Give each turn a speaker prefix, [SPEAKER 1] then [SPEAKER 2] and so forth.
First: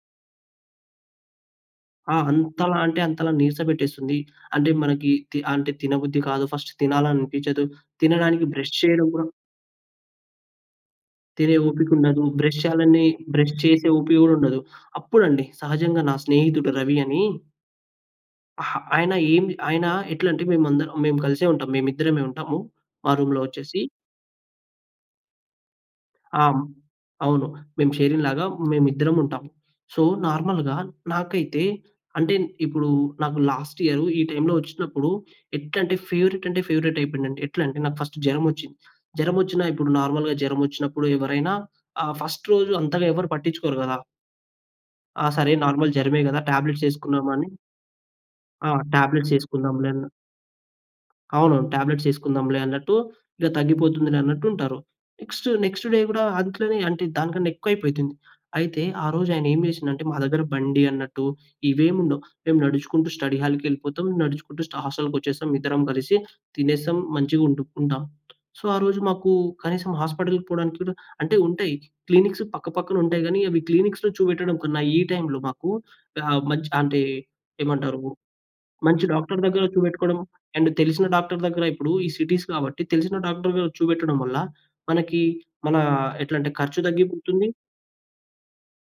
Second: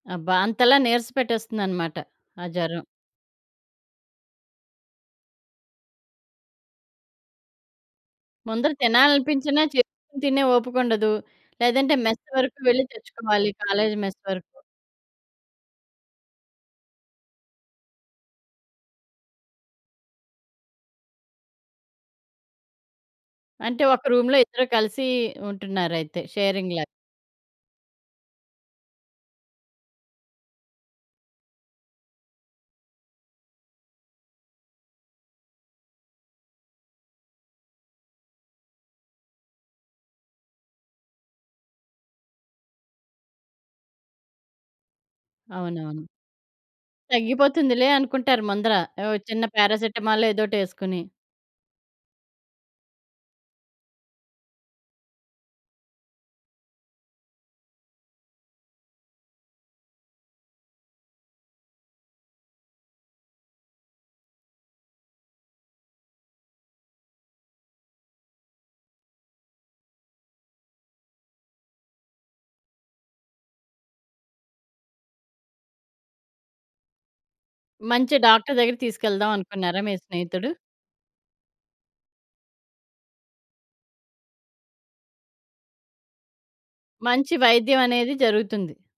[SPEAKER 1] అబ్బా! అంతలా నీరస పెట్టేస్తుందనమాట,
[SPEAKER 2] ఆ!
[SPEAKER 1] ఆ
[SPEAKER 2] అంతలా
[SPEAKER 1] జరం.
[SPEAKER 2] అంటే అంతలా, నీరసపెట్టేస్తుంది. అంటే, మనకి తి అంటే తినబుద్ధి కాదు. ఫస్ట్ తినాలనిపిచదు. తినడానికి
[SPEAKER 1] ముందర
[SPEAKER 2] బ్రష్ చేయడం కూడా
[SPEAKER 1] తినాలనిపించినా, చేసుకొని తినే ఓపికుండదు.
[SPEAKER 2] తినే
[SPEAKER 1] లేదంటే మెస్
[SPEAKER 2] ఓపికుండదు. బ్రష్
[SPEAKER 1] వరకు వెళ్ళి
[SPEAKER 2] చేయాలనే
[SPEAKER 1] తెచ్చుకోవాలి.
[SPEAKER 2] బ్రష్ చేసే
[SPEAKER 1] కాలేజ్
[SPEAKER 2] ఓపిక
[SPEAKER 1] మెస్
[SPEAKER 2] కూడా
[SPEAKER 1] వరకు.
[SPEAKER 2] ఉండదు. అప్పుడండి! సహజంగా నా స్నేహితుడు రవి అని. అహా! ఆయన ఏమి ఆయన ఎట్లంటే, మేమందరం మేం కలిసే ఉంటాం. మేమిద్దరమే ఉంటాము, మా రూమ్‌లో వచ్చేసి.
[SPEAKER 1] అంటే, ఒక రూమ్‌లో ఇద్దరూ కలిసి ఉంటున్నారయితే.
[SPEAKER 2] ఆ! హ్మ్.
[SPEAKER 1] షేరింగ్ లాగ.
[SPEAKER 2] అవును. మేము షేరింగ్‌ లాగా మేమిద్దరం ఉంటాం. సో, నార్మల్‌గా నాకైతే అంటే ఇప్పుడు నాకు లాస్ట్‌ ఇయరు ఈ టైంలో ఒచ్చినప్పుడు, ఎట్లంటే ఫేవరెట్ అంటే ఫేవరేటయిపోయిందండి. ఎట్లంటే, నాకు ఫస్టు జరమొచ్చింది. జరమొచ్చినా ఇప్పుడు నార్మల్‌గా జరమొచ్చినప్పుడు ఎవరైనా, ఆ ఫస్ట్ రోజు అంతగా ఎవరు పట్టించుకోరు కదా! ఆ! సరే. నార్మల్
[SPEAKER 1] అవునవును.
[SPEAKER 2] జరమె కదా! టాబ్లెట్సేసుకున్నాము అని
[SPEAKER 1] తగ్గిపోతుందిలే అనుకుంటారు
[SPEAKER 2] ఆ!
[SPEAKER 1] ముందర, ఓ చిన్న
[SPEAKER 2] టాబ్లెట్సేసుకున్నాం లే అన్న
[SPEAKER 1] పేరాసిటమాలో ఏదోకటేసుకొని.
[SPEAKER 2] అవును. టాబ్లెట్స్ ఏసుకుందాంలే అన్నట్టు, ఇలా తగ్గిపోతుందిలే అన్నట్టుంటారు. నెక్స్ట్, నెక్స్ట్‌ డే గూడా, అదిట్లనే అంటే దానికన్నా ఎక్కువయిపోతుంది. అయితే, ఆరోజు ఆయనేం జేసిండంటే, మా దగ్గర బండి అన్నట్టు ఇవేముండవు. మేము నడుచుకుంటూ స్టడీ హాల్‌కెళిపోతం. నడుచుకుంటూ స్ట హస్టల్‌కొచ్చేసాం ఇద్దరం కలిసి. తినేసం. మంచిగుంటు ఉంటాం. సో, ఆరోజు మాకు కనీసం హాస్పిటల్‌కి పోవడానికి కూడా అంటే ఉంటాయి. క్లినిక్స్ పక్కపక్కన ఉంటాయి గానీ, అవి క్లీనిక్స్‌లో చూబెట్టడం కన్నా, ఈ టైంలో మాకు గా మంచి ఆహ్, అంటే ఏమంటారు,
[SPEAKER 1] మంచి డాక్టర్ దగ్గరికి
[SPEAKER 2] మంచి
[SPEAKER 1] తీసుకెళ్దాం
[SPEAKER 2] డాక్టర్ దగ్గర
[SPEAKER 1] అనుకున్నారా మీ
[SPEAKER 2] చూబెట్టుకోడం,
[SPEAKER 1] స్నేహితుడు?
[SPEAKER 2] అండ్ తెలిసిన డాక్టర్ దగ్గర ఇప్పుడు ఈ సిటీస్ కాబట్టి తెలిసిన డాక్టర్ దగ్గర చూబెట్టడం వల్ల, మనకి మన ఎట్లా అంటే ఖర్చు
[SPEAKER 1] మంచి
[SPEAKER 2] తగ్గిపోతుంది
[SPEAKER 1] వైద్యం అనేది జరుగుతుంది.